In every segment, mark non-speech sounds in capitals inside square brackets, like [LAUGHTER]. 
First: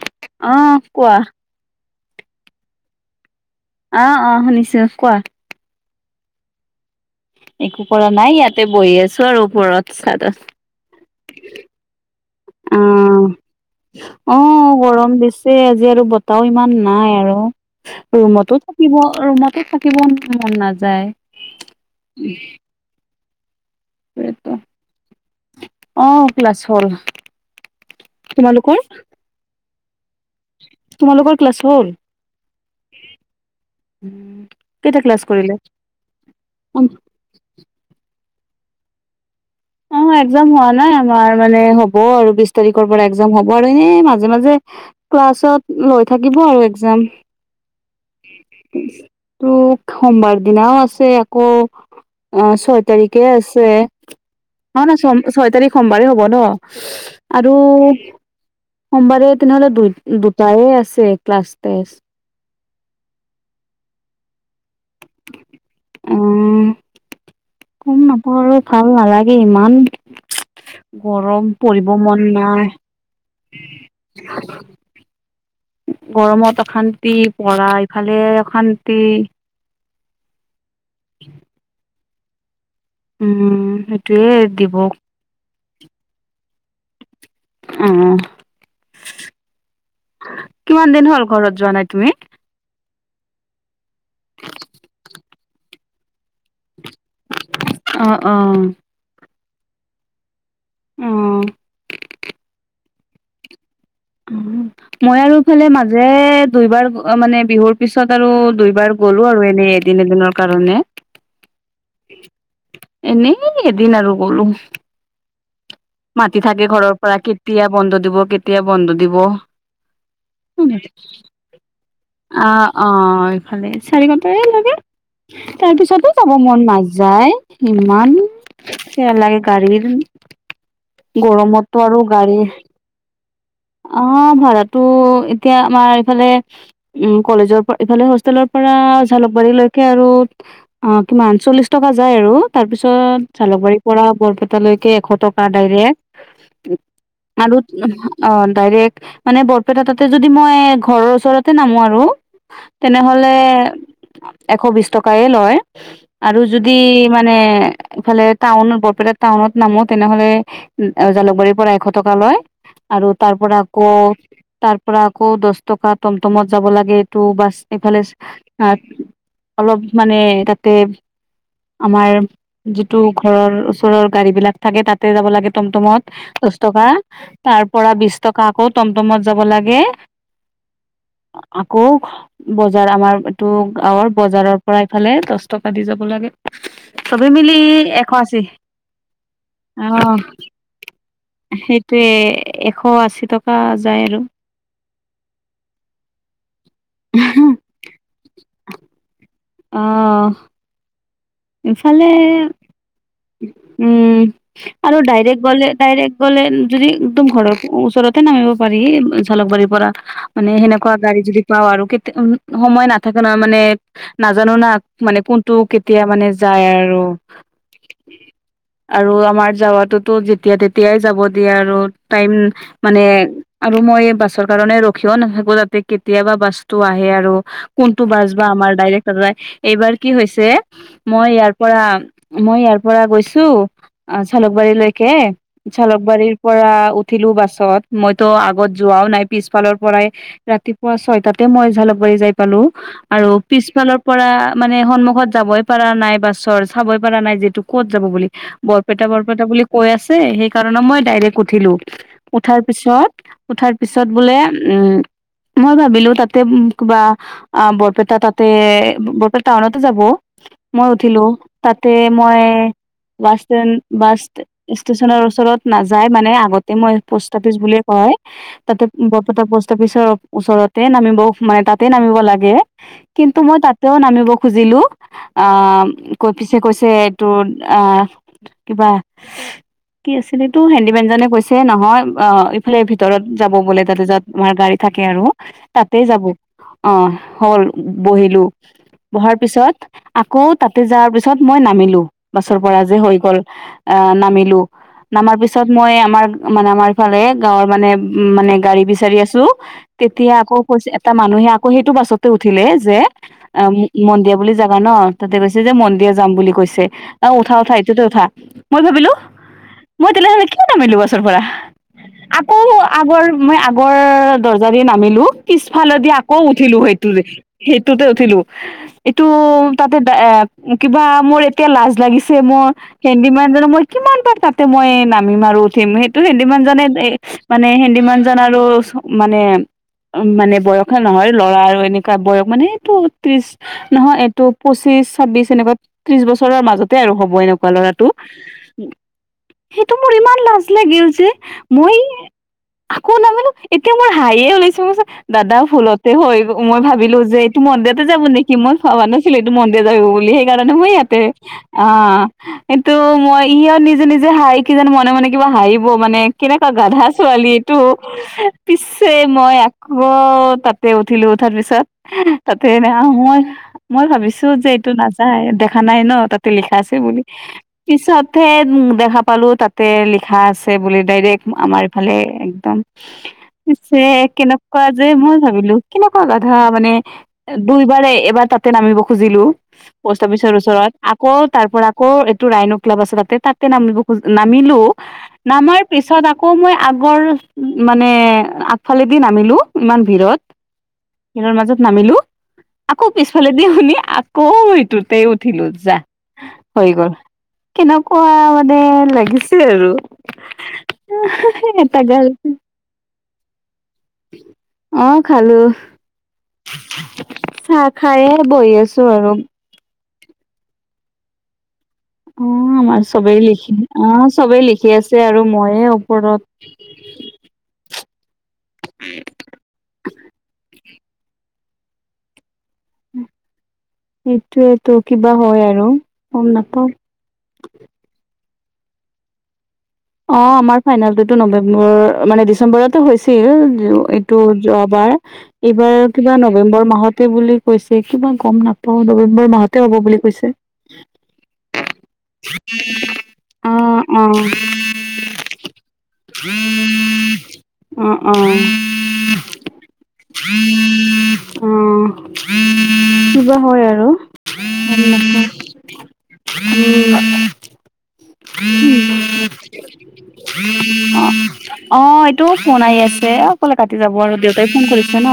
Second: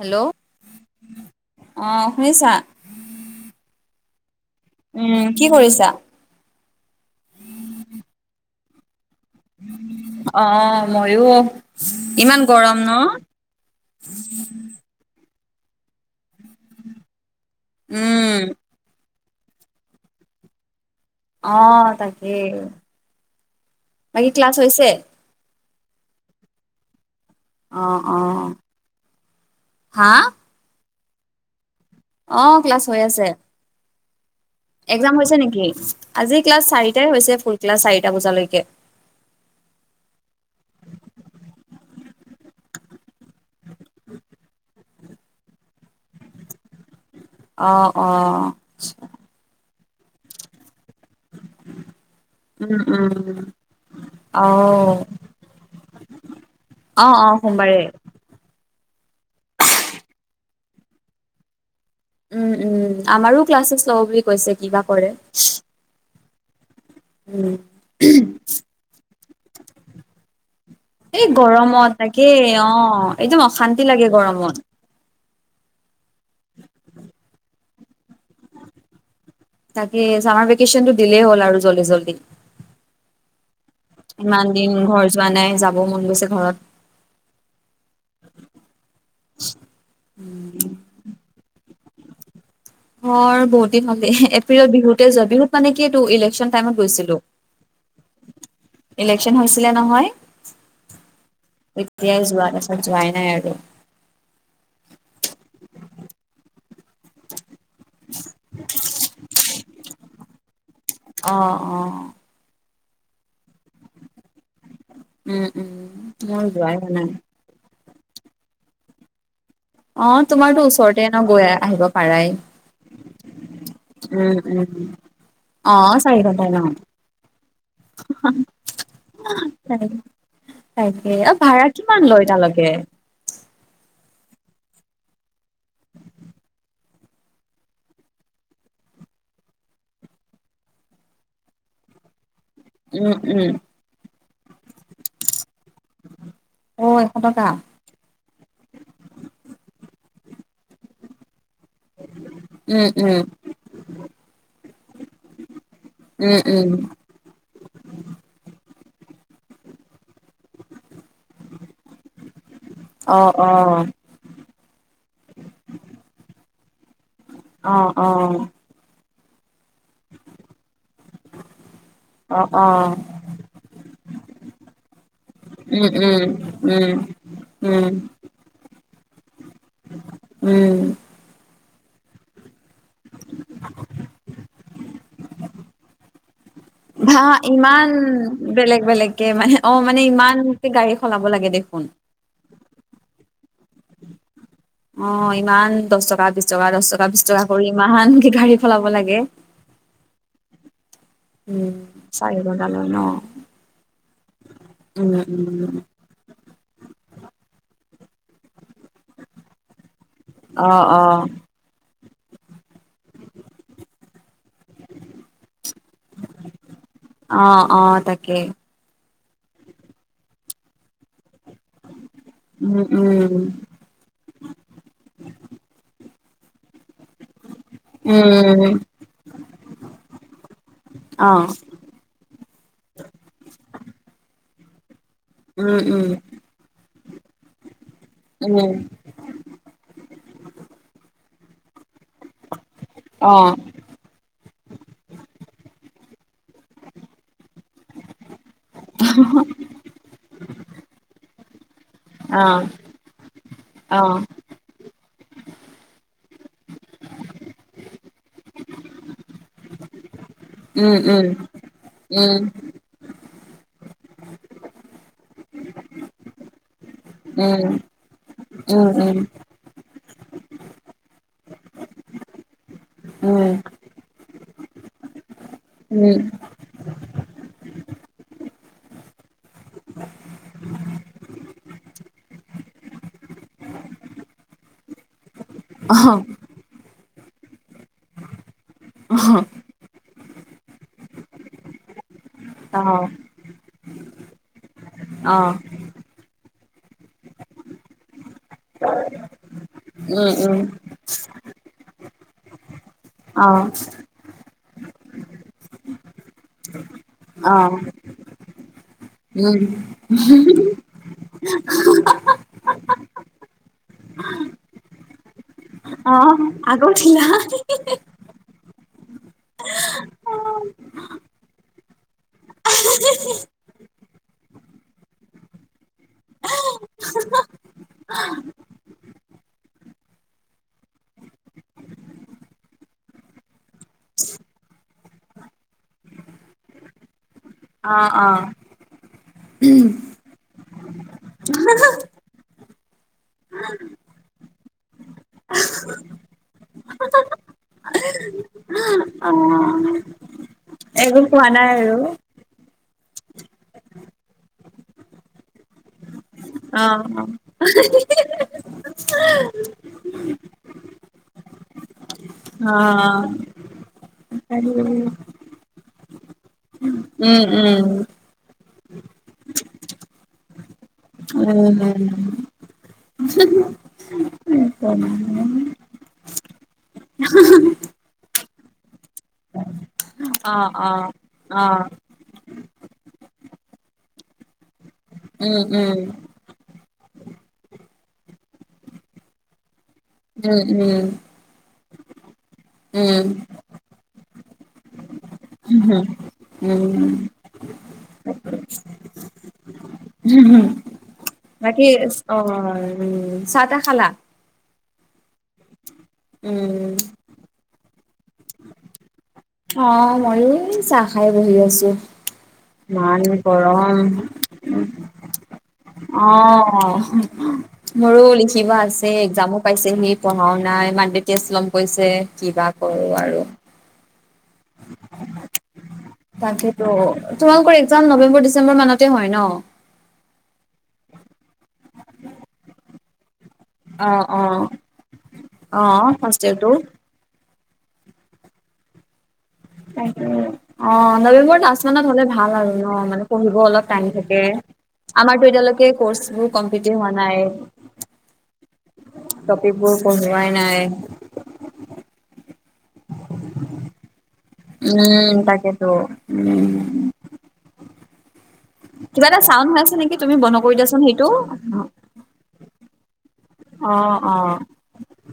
Hello আহ কোৱা। শুছা। অ', অ শুনিছো কোৱা। কৰিছা একো কৰা নাই ইয়াতে বহি আছে। অ মইও ইমান। গৰম ন। অ', বে আজি আৰু বতাহও ইমান নাই আৰু উম ৰুমতো থাকিব। ৰুমতো থাকিব মন নাযায়। অ তাকেই বাকী ক্লাছ হৈছে। অ ক্লাছ হ'ল। অ অ তোমালোকৰ হা। তোমালোকৰ ক্লছ হ'ল। অ ক্লাছ হৈ আছে। [INAUDIBLE] একজাম ক্লাছ হৈছে কৰিলে? নেকি আজি ক্লাছ অ', চাৰিটাই হৈছে ফুল ক্লাছ চাৰিটা বজালৈকে। কে। একজাম হোৱা নাই আমাৰ মানে হ'ব আৰু বিশ তাৰিখৰ পৰা এক্জাম হ'ব আৰু এনে মাজে মাজে। ক্লাছত লৈ থাকিব আৰু একজাম। অ অ তোৰ সোমবাৰ দিনাও আছ। ছে আকৌ অ উম ছয় উম তাৰিখে আছে। অ ন ছয় তাৰিখ সোমবাৰে হ'ব ন অ অ আৰু। সোমবাৰে সোমবাৰে তেনেহ'লে দু দুটাই আছে ক্লাছ তেষ্ট। উম উম আমাৰো ক্লাছেছ ল'ব বুলি কৈছে কিবা কৰে। অ উম গম নাপাওঁ আৰু ভাল নালাগে ইমান। এই গৰম গৰমত পৰিব মন তাকে নাই। অ একদম অশান্তি লাগে গৰমত গৰমত অশান্তি পৰা ইফালে অশান্তি। তাকে চামাৰ ভেকেশচন টো দিলেই হ'ল আৰু জল্দি জল্দি। উম। সেইটোয়ে ইমান দিব দিন অ ঘৰ যোৱা নাই যাব মন গৈছে ঘৰত। ওম কিমান দিন হ'ল ঘৰত যোৱা নাই। তুমি। অ বহুত দিন হ'লে এপ্ৰিলত বিহুতে যোৱা বিহুত মানে কি এইটো ইলেকশ্যন টাইমত। গৈছিলো আহ আহ। সেন হৈছিলে নহয় অ এতিয়াই যোৱা পাছত যোৱাই নাই আৰু। মই আৰু এইফালে মাজে দুইবাৰ অ মানে বিহুৰ পিছত আৰু দুইবাৰ গ'লো আৰু এনেই এদিন এদিনৰ কাৰণে। অ অ। এনেই এদিন আৰু গ'লো। উম উম মাতি মোৰ থাকে যোৱাই হোৱা ঘৰৰ নাই পৰা কেতিয়া বন্ধ দিব কেতিয়া বন্ধ দিব। অ তোমাৰতো আহ ওচৰতে ন গৈ আহিব পাৰাই অ এইফালে চাৰি উম ঘণ্টা উম। অ তাৰ পিছতো চাৰি যাব ঘন্টাই ন মন নাযায় ইমান। নালাগে তাকে আৰু ভাড়া কিমান লয় তালৈকে? অ ভাৰাটো এতিয়া আমাৰ ইফালে উ কলেজৰ পৰা ইফালে হোষ্টেলৰ পৰা জালুকবাৰী লৈকে আৰু অ কিমান চল্লিশ টকা যায় আৰু। তাৰপিছত উম উম জালুকবাৰীৰ পৰা বৰপেটালৈকে এশ টকা। অ অ এশ টকা দাইৰেক মানে বৰপেটা তাতে যদি মই ঘৰৰ ওচৰতে নামো আৰু উম উম তেনেহলে এশ বিশ টকাই লয় উম আৰু উম যদি মানে ইফালে টাউন টাউনত নামো তেনেহলে জালুকবাৰীৰ পৰা এশ টকা লয়। আৰু অ', তাৰ পৰা অ', আকৌ তাৰ পৰা আকৌ দহ টকা মটমত যাব লাগে এইটো বাছ অ', এইফালে অ', অলপ মানে তাতে আমাৰ অ', যিটো ঘৰৰ ওচৰৰ গাড়ী বিলাক থাকে তাতে যাব লাগে উম, টমটমত দহ টকা উম, তাৰ পৰা উম, বিশ টকা আকৌ টমটমত যাব লাগে উম। আকৌ বজাৰ আমাৰ এইটো গাঁৱৰ বজাৰৰ পৰা এইফালে দহ টকা দি যাব লাগে ভা চবে মিলি ইমান এশ আশী বেলেগ বেলেগকে মানে অ মানে ইমানকে গাড়ী সলাব লাগে দেখোন সেইটোৱে এশ আশী টকা যায় আৰু। অ ইমান দহ টকা বিশ টকা দহ টকা দহ টকা বিছ টকা কৰি ইমান গাড়ী সলাব লাগে। আহ। উম চাৰি বজাৰ লৈ নঃ। উম আৰু ডাইৰেক্ট গলে উম। ডাইৰেক্ট গলে যদি একদম ঘৰ ওচৰতে নামিব পাৰি জালুকবাৰীৰ পৰা মানে অ', সেনেকুৱা গাড়ী অ', যদি পাও আৰু সময় নাথাকে নহ মানে নাজানো না মানে কোনটো কেতিয়া মানে যায় আৰু কে আৰু আমাৰ যাৱাতোতো যেতিয়া তেতিয়াই যাব দিয়ে আৰু তাইম উম, মানে উম, আৰু মই বাছৰ কাৰণে ৰখিও নাথাকো যাতে কেতিয়াবা বস্তু আহ আহে আৰু কোনটো বাছ বা উম। আমাৰ ডাইৰেক যায় এইবাৰ কি হৈছে মই অ', আইয়াৰ পৰা মই ইয়াৰ পৰা গৈছো অ জালুকবাৰীলৈকে। উম, উম, জালোকবাৰীৰ পৰা উঠিলো বাছত মইতো আগত উম, যোৱাও নাই পিছফালৰ পৰা ৰাতিপুৱা ছয়টাতে মই জালুকবাৰী যাই পালো আৰু অ', পিছফালৰ পৰা মানে সন্মুখত যাবই পাৰা নাই বাছৰ চাবই পাৰা নাই যিহেটো ক'ত যাব বুলি বৰপেটা বৰপেটা বুলি কৈ আছে সেইকাৰণে মই ডাইৰেক্ট উঠিলোঁ উঠাৰ অ', পিছত উঠাৰ পিছত বোলে উম উ মই ভাবিলো তাতে কিবা অ বৰপেটা তাতে বৰপেটা টাউনতে যাব। মই উম, উঠিলো উম। তাতে উম, মই বাছ ষ্টেণ বাছ ষ্টেচনৰ ওচৰত নাযায় মানে আগতে মই পষ্ট অফিচ উম, বুলিয়ে কয় তাতে উম, বৰপেটা পষ্ট অফিচৰ ওচৰতে নামিব মানে তাতে নামিব লাগে। উম, উম, কিন্তু মই তাতেও নামিব খুজিলো। অ উম। কৈ পিছে কৈছে এইটোৰ অ কিবা কি আছিল এইতো হন্দি বেঞ্জনে কৈছে নহয়, অ ইফালে ভিতৰত যাব বোলে তাতে যাত তমাৰ গাড়ী থাকে আৰু। তাতে অহ, যাব অ হ'ল বহিলো। অহ, বহাৰ পিছত আকৌ তাতে যোৱাৰ পিছত মই নামিলো বাছৰ পৰা যে হৈ গ'ল অ নামিলো। নামাৰ অহ, পিছত মই আমাৰ মানে আমাৰ ইফালে গাঁৱৰ মানে উ মানে, গাড়ী বিচাৰি আছো। উম, তেতিয়া আকৌ উম। এটা মানুহে আকৌ সেইটো বাছতে উঠিলে। যে অহ, অ মন্দিয়া বুলি জাবা ন, তাতে কৈছে যে মন্দিয়া যাম বুলি কৈছে। আহ উঠা অহ, উঠা এইটোতে উঠা মই ভাবিলো উম, মই তেনেহ'লে কি নামিলো গছৰ পৰা [UNINTELLIGIBLE] আকৌ আগৰ মই আগৰ দৰ্জা দি নামিলো, পিছফালেদি অহ, আকৌ উঠিলো আকৌ সেইটো উঠিলা। সেইটোতে উঠিলো। এইটো তাতে এ কিবা মোৰ এতিয়া লাজ লাগিছে, মোৰ হেন্দী মান জক মই কিমান বাৰ তাতে মই নামি মাৰো উঠিম সেইটো হেন্দীমান জনে, এ মানে হেন্দী মানজন আৰু মানে, মানে বয়সে নহয় ল'ৰা আৰু এনেকুৱা বয়স মানে এইটো ত্ৰিশ নহয়, এইটো পঁচিশ তছ ছাব্বিছ এনেকুৱা ত্ৰিছৰৰ মাজত। আৰু হ'ব এনেকুৱা ল'ৰাটো। অহ, অহ, সেইটো মোৰ ইমান লাজ লাগিল যে, আকৌ নামানো এতিয়া মোৰ হাহি ওলাইছে, দাদা ভুলতে হৈ মই ভাবিলো যে মন্দিৰতে যাব নেকি মই ভাবা নাছিলো এইটো মন্দিৰ অহ, যাব বুলি। কাৰণ ম আতে একো কোৱা নাই অ, আৰু অহ, সেইটো মই সিও নিজে নিজে হাঁহি কি যেন মনে মনে কিবা হাৰিব মানে, কেনেকুৱা গাধা অহ। ছোৱালীটো, পিছে মই আকৌ তাতে উঠিলো। উঠাৰ পিছত তাতে এনে অহ, মই মই ভাবিছো যে, এইটো নাযায় দে। খা নাই ন তাতে লিখা আছে বুলি। উম, উম, পিছতহে দেখা পালো তাতে লিখা আছে বুলি ডাইৰেক্ট আমাৰ ইফালে উম। একদম। [UNINTELLIGIBLE] পিছে কেনেকুৱা যে মই ভাবিলো কেনেকুৱা কথা মানে দুইবাৰ এবাৰ ত। তে নামিব খুজিলো। পষ্ট অফিচৰ অহ, ওচৰত। অহ, আকৌ তাৰ অহ, পৰা আকৌ এইটো ৰাইনু ক্লাব আছে তাতে তাতে নাম নামিলো, উম, নামাৰ উম, পিছত আকৌ মই। আগৰ মানে আগফালে দি নামিলো ইমান দূৰত, উম, মাজত। নামিলো। আকৌ পিছফালে উম, দি শুনি আকৌ সেইটোতে উঠিলো যা। হৈ উম। গল কেনেকুৱা মানে লাগিছে আৰু। বাকি এটা গাল অ উ চা তা খালা? অ খালো, উম। চাহ খাইহে বহি আছো আৰু। অ ময়ো চাহ খাই বহি আছো। অ আমাৰ ইমান চবেই লিখি গৰম। আহ চবেই লিখি আছে আৰু মইয়ে অ ওপৰত। মোৰো লিখিব আছে একজামো পাইছেহি, পঢ়াও নাই ইমান। তেতিয়াছ [UNINTELLIGIBLE] লম কৈছে কিবা কৰো আৰু এইটোৱেতো কিবা হয় আৰু। গম তাকেইতো নাপাও তোমালোকৰ একজাম নৱেম্বৰ ডিচেম্বৰ মানতে হয় ন? অ আমাৰ ফাইনেলটো নৱেম্বৰৰ মানে ডিচেম্বৰতো হৈছিল। অ এইটো অ। যোৱাবাৰ অ এইবাৰ কিবা ফাৰ্ষ্ট ইয়েৰটো নৱেম্বৰ মাহতে বুলি, কৈছে, ইমান গম নাপাও নৱেম্বৰ মাহত, ত অ নৱেম্বৰ লাষ্ট মানত হলে ভাল আৰু ন মানে পঢ়িব অ অলপ টাইম অ থাকে। আমাৰতো এতিয়ালৈকে কৰ্চ বোৰ কমপ্লিট হোৱা নাই। অ অ কপিবোৰ পোঢ়োৱাই নাই। অ কিবা হয় আৰু। গম উম নাপাও তাকেতো উম। উম কিবা এটা চাউণ্ড হৈ আছে নেকি তুমি বন্ধ কৰি দিয়াচোন সেইটো। বনাই আছে। অকলে কাটি যাব অ', আৰু অ', দেউতাই ফোন কৰিছে ন।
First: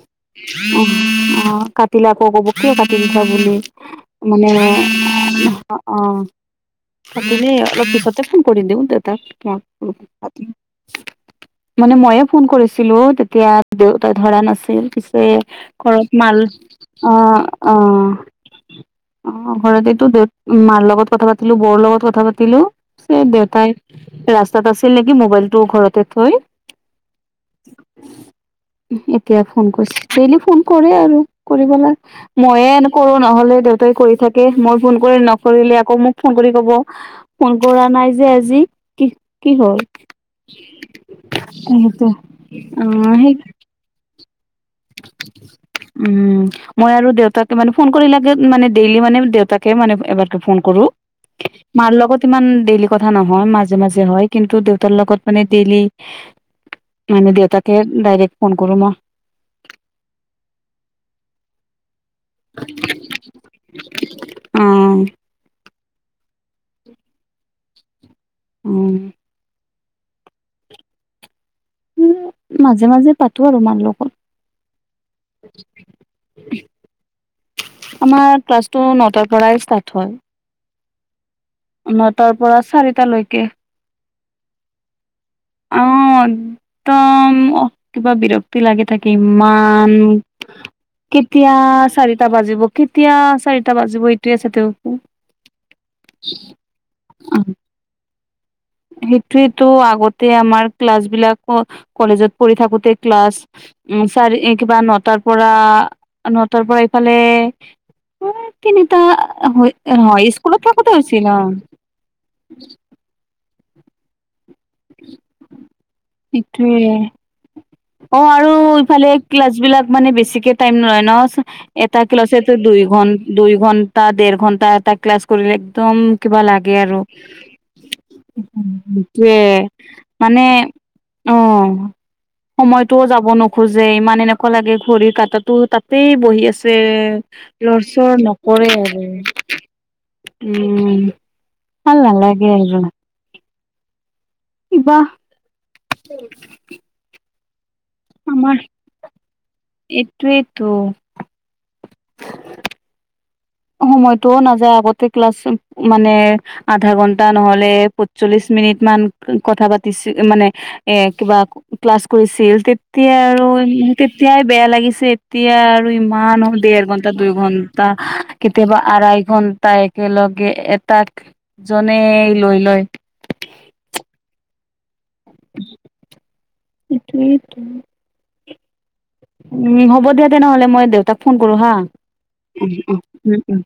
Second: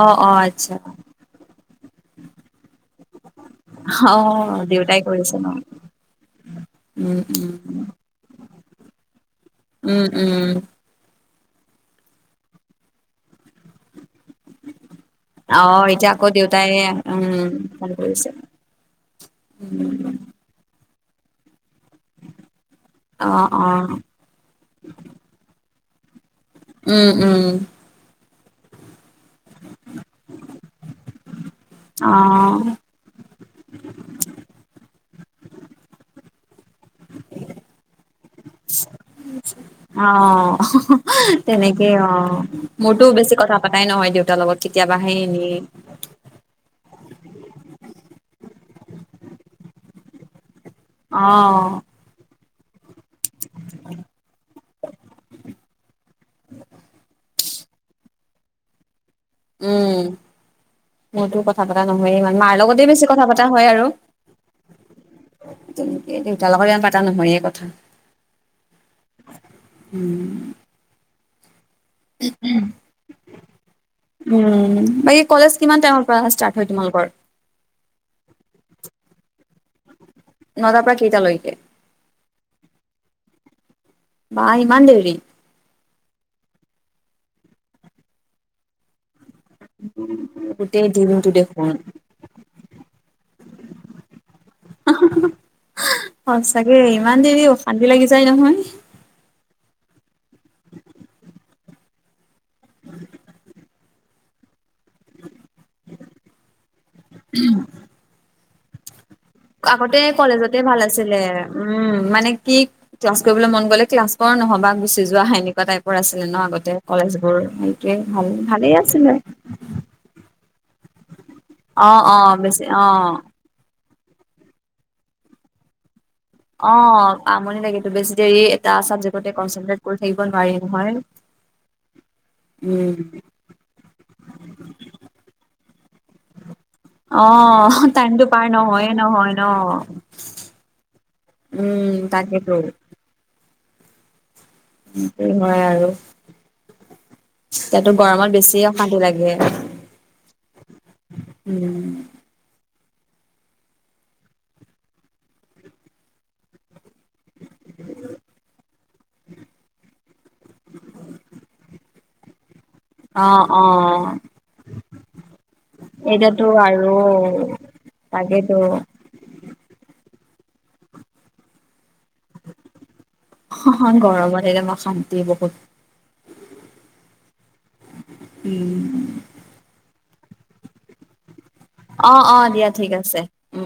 অ', অ', আচ্ছা অ-অ। কাটিলে আকৌ ক'ব কিয় কাটি দিলা বুলি। মানে অ দেউতাই কৰিছে ন। [UNINTELLIGIBLE] অঁ। উম, উম, অলপতে ফোন কৰি দিওঁ উম, দেউতাক-মাক। উম, মানে মইয়েই ফোন কৰিছিলো তেতিয়া দেউতাই ধৰা নাছিল। সেই অ', ঘৰত এতিয়া আকৌ মাল দেউতাই উম, অ-অ। ফোন কৰিছে। অ ঘৰতেতো উম, দেউতা মাৰ লগত। লগত কথা পাতিলো, বৌৰ লগত কথা পাতিলো, অ', দেউতাই অ', ৰা। আছিল নেকি মোবাইল টো ঘৰতে থৈ। উম উম। এতিয়া ফোন কৰিছে ডেইলি ফোন কৰে আৰু কৰিব লাগে অ'। ম‌ইয়েই কৰো। নহলে দেউতাই কৰি থাকে মই ফোন কৰি নকৰিলে আকৌ মোক। ফোন কৰি কব ফোন কৰা নাই যে আজি কি। কি হ'ল অঁ তেনেকেই এনেকে অ মোৰতো অ' সেই বেছি কথা পাতাই নহয় দেউতাৰ লগত কেতিয়াবা হে এনেই। উম মই আৰু দেউতাকে মানে ফোন কৰি লাগে মানে ডেইলি মানে দেউতাকে মানে এবাৰকে ফোন কৰো। অঁ। মাৰ লগত ইমান ডেইলি কথা নহয় মাজে-মাজে হয় কিন্তু দেউতাৰ লগত মানে ডেইলি। মানে দেউতাকহে ডাইৰেক্ট ফোন কৰো মই। উম। মোৰতো কথা পতা নহয়েই ইমান মাৰ লগতে বেছি কথা পতা হয় আৰু। অ' দেউতাৰ লগৰ ইমান পতা নহয়ে কথা। উম। উম। উম, মাজে-মাজে পাতো আৰু মাৰ লগত উম, বাকী কলেজ কিমান টাইমৰ পৰা ষ্টাৰ্ট হয় তোমালোকৰ? আমাৰ ক্লাছটো নটাৰ পৰাই ষ্টাৰ্ট হয়। নটাৰ পৰা কেইটালৈকে? নটাৰ পৰা চাৰিটালৈকে। বা ইমান দেৰি? অহ, একদম কিবা বিৰক্তি লাগি থাকে। মান গোটেই দিনটো কেতিয়া দেখোন চাৰিটা বাজিব-কেতিয়া চাৰিটা বাজিব এইটোৱে চাই থাকো। আহ, সচ্চাকে ইমান দেৰি অশান্তি লাগি যায় নহয়। গোটেই আমাৰ ক্লাছ বিলাক কলেজত পঢ়ি থাকোতে ক্লাছ উম চাৰি কিবা নটাৰ পৰা- নটাৰ পৰা এইফালে [UNINTELLIGIBLE] আগতে কলেজতে ভাল আছিলে হৈছিল অ উম মানে কি [UNINTELLIGIBLE] কৰিবলৈ মন গ'লে ক্লাছ কৰা নহবা গুচি যোৱা হেনেকোৱা টাইপৰ আছিলে ন' আগতে সেইটোৱে কলেজবোৰ। ভাল অ', আৰু ভালেই ইফালে আছিলে ক্লাছবিলাক মানে বেছিকে টাইম লয় ন' অ এটা অ ক্লাছেটো বেছি দুই ঘন অ -দুই ঘন্টা, দেৰ ঘন্টা এটা ক্লাছ কৰিলে একদম কিবা লাগে আৰু অ', আমনি লাগেটো বেছি দেৰি এটা চাবজেক্টতে সেইটোৱে কনচেনট্ৰেট কৰি থাকিব মানে নোৱাৰি নহয়। [INAUDIBLE] সময়তোও যাব নোখোজে ইমান এনেকুৱা লাগে ঘড়ীৰ কাঁটাটো তাতেই বহি আছে। তে অ লৰচৰ টাইমটো পাৰ নকৰে নহয়ে আৰু নহয় ন। উম। উম ভাল তাকেতো নালাগে [UNINTELLIGIBLE] কিবা সেই হয় আৰু। [UNINTELLIGIBLE] এতিয়াটো গৰমত আমাৰ বেছি অশান্তি লাগে [INAUDIBLE] উম। এইটোৱেইতো সময়তটোও নাযায় আগতে ক্লাছ মানে আধা ঘন্টা নহলে পচ্চলিছ মিনিট মান কথা পাতিছিল মানে কিবা ক্লাছ কৰিছিল তে এতিয়া অ আৰু অ সি তেতিয়াই বেয়া লাগিছে এতিয়া আৰু ইমান এতিয়াতো হ'ল ডেৰ আৰু ঘণ্টা- দুই ঘণ্টা তাকেতো কেতিয়াবা আঢ়াই ঘন্টা একেলগে এটাক জন এনে লৈ লয়। শান্তি বহুত। সেইটোৱেইটো। উম উম, হ'ব দিয়া তেনেহ'লে মই দেউতাক ফোন কৰোঁ হা অ অ দিয়া অহ ঠিক - অহ, আছে উম - উম।